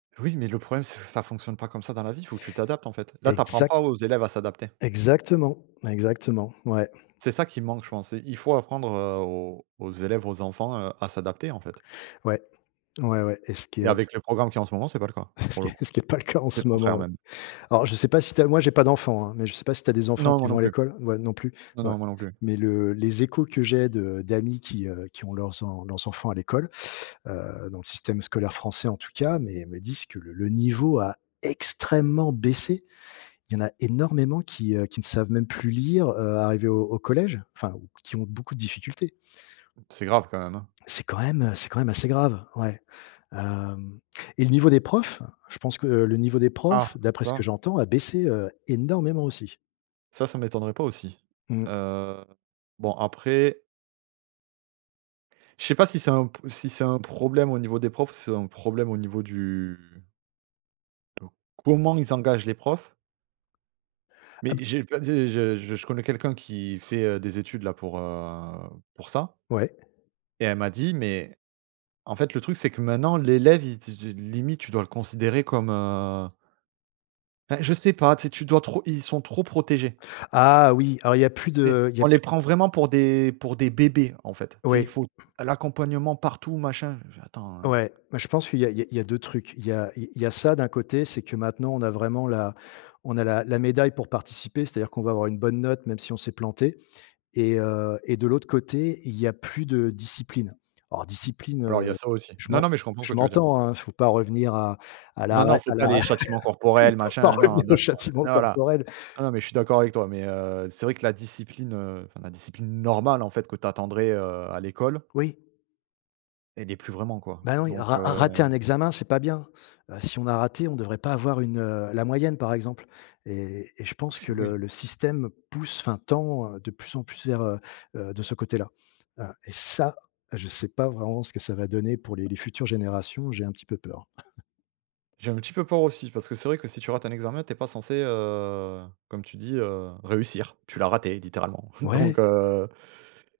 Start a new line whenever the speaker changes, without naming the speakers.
Oui mais le problème, ç ça fonctionne pas comme ça dans la vie, faut que tu t'adaptes, en fait. Là tu apprends
Exact
pas aux élèves à s'adapter.
exactement, exactement, ouais.
C'est ça qui manque, je pense: il faut apprendre, heu, aux aux élèves, aux enfants, heu, à s'adapter, en fait
Ouais. Ouais, ouais, et ce qui est,
Et
heu, t
avec le programme qu'il y a en ce moment, c'est pas le cas,
Et ce
pour
qui
le
est
coup.
ce qui est pas le cas en
C'est le
ce
contraire,
moment.
même.
Alors, je sais pas si tu as moi, j'ai pas d'enfants hein, mais je sais pas si tu as des enfants
Non,
qui
moi non
vont à
plus.
l'école ouais, non plus,
Non,
ouais.
non, moi non plus.
Mais le les échos que j'ai de d'amis qui, heu, qui ont leurs en leurs enfants à l'école, heu, dans le système scolaire français en tout cas, mais me disent que le le niveau a extrêmement baissé. Il y en a énormément qui, heu, qui ne savent même plus lire, heu, arrivé au au collège. Enfin, ou qui ont beaucoup de difficultés.
C'est grave quand même, hein.
C'est quand même, heu, c'est quand même assez grave, ouais. Hem et le niveau des profs, je pense que le niveau des profs,
Ah!
d'après ce que
[unintelligible]
j'entends, a baissé, heu, énormément, aussi.
Ça, ça m'étonnerait pas aussi.
Mmh.
Heu, bon, après je sais pas si c'est un p si c'est un problème au niveau des profs, si c'est un problème au niveau du comment ils engagent les profs
Ah
mais
b
j'ai pas des je je je connais quelqu'un qui fait, heu, des études là pour, heu, pour ça
Ouais.
et elle m'a dit: «Mais en fait le truc c'est que maintenant l'élève, il te de limite tu dois le considérer comme, heu» Bah je sais pas, tu sais? Tu dois trop ils sont trop protégés.
Ah oui, alors il y a plus
Beh,
de il y a
on les
plus
prend vraiment pour des pour des bébés, en fait, tu sais? Il
Oui.
faut l'accompagnement partout machin, je fais: «attends»
Ouais, mais je pense qu'il y a il y a il y a 2 trucs. Il y a il y a ça d'un côté, c'est que maintenant on a vraiment la on a la la médaille pour participer, c'est-à-dire qu'on va avoir une bonne note même si on s'est planté et heu, et de l'autre côté, il y a plus de discipline. Alors discipline,
Alors il y a
heu,
ça aussi.
je
Non
m'en
non, mais je comprends ce que
je
tu veux dire.
m'entends, hein, il faut pas revenir à à
Non non,
l'arrêt
faut
à
pas
l'arrêt,
les châtiments
il
corporels,
faut pas
machin, non,
revenir au
d'accord, ouais,
châtiment
non là
corporel.
non, non, mais je suis d'accord avec toi. Mais heu, c'est vrai que la discipline, heu, enfin la discipline normale, en fait, que tu attendrais, heu, à l'école
Oui.
elle y est plus vraiment, quoi.
Bah non, il y a
Donc
ra
heu
rater un examen, c'est pas bien. Heu, si on a raté, on devrait pas avoir une, heu, la moyenne, par exemple. Et et je pense
F
que le
oui.
le système pousse enfin tend, heu, de plus en plus vers, heu heu, de ce côté là. Heu et ça, je sais pas vraiment ce que ça va donner pour les les futures générations. J'ai un petit peu peur.
J'ai un petit peu peur aussi, parce que c'est vrai que si tu rates un examen, tu es pas censé, heu, comme tu dis, heu, réussir. Tu l'as raté, littéralement. Donc
Ouais.
heu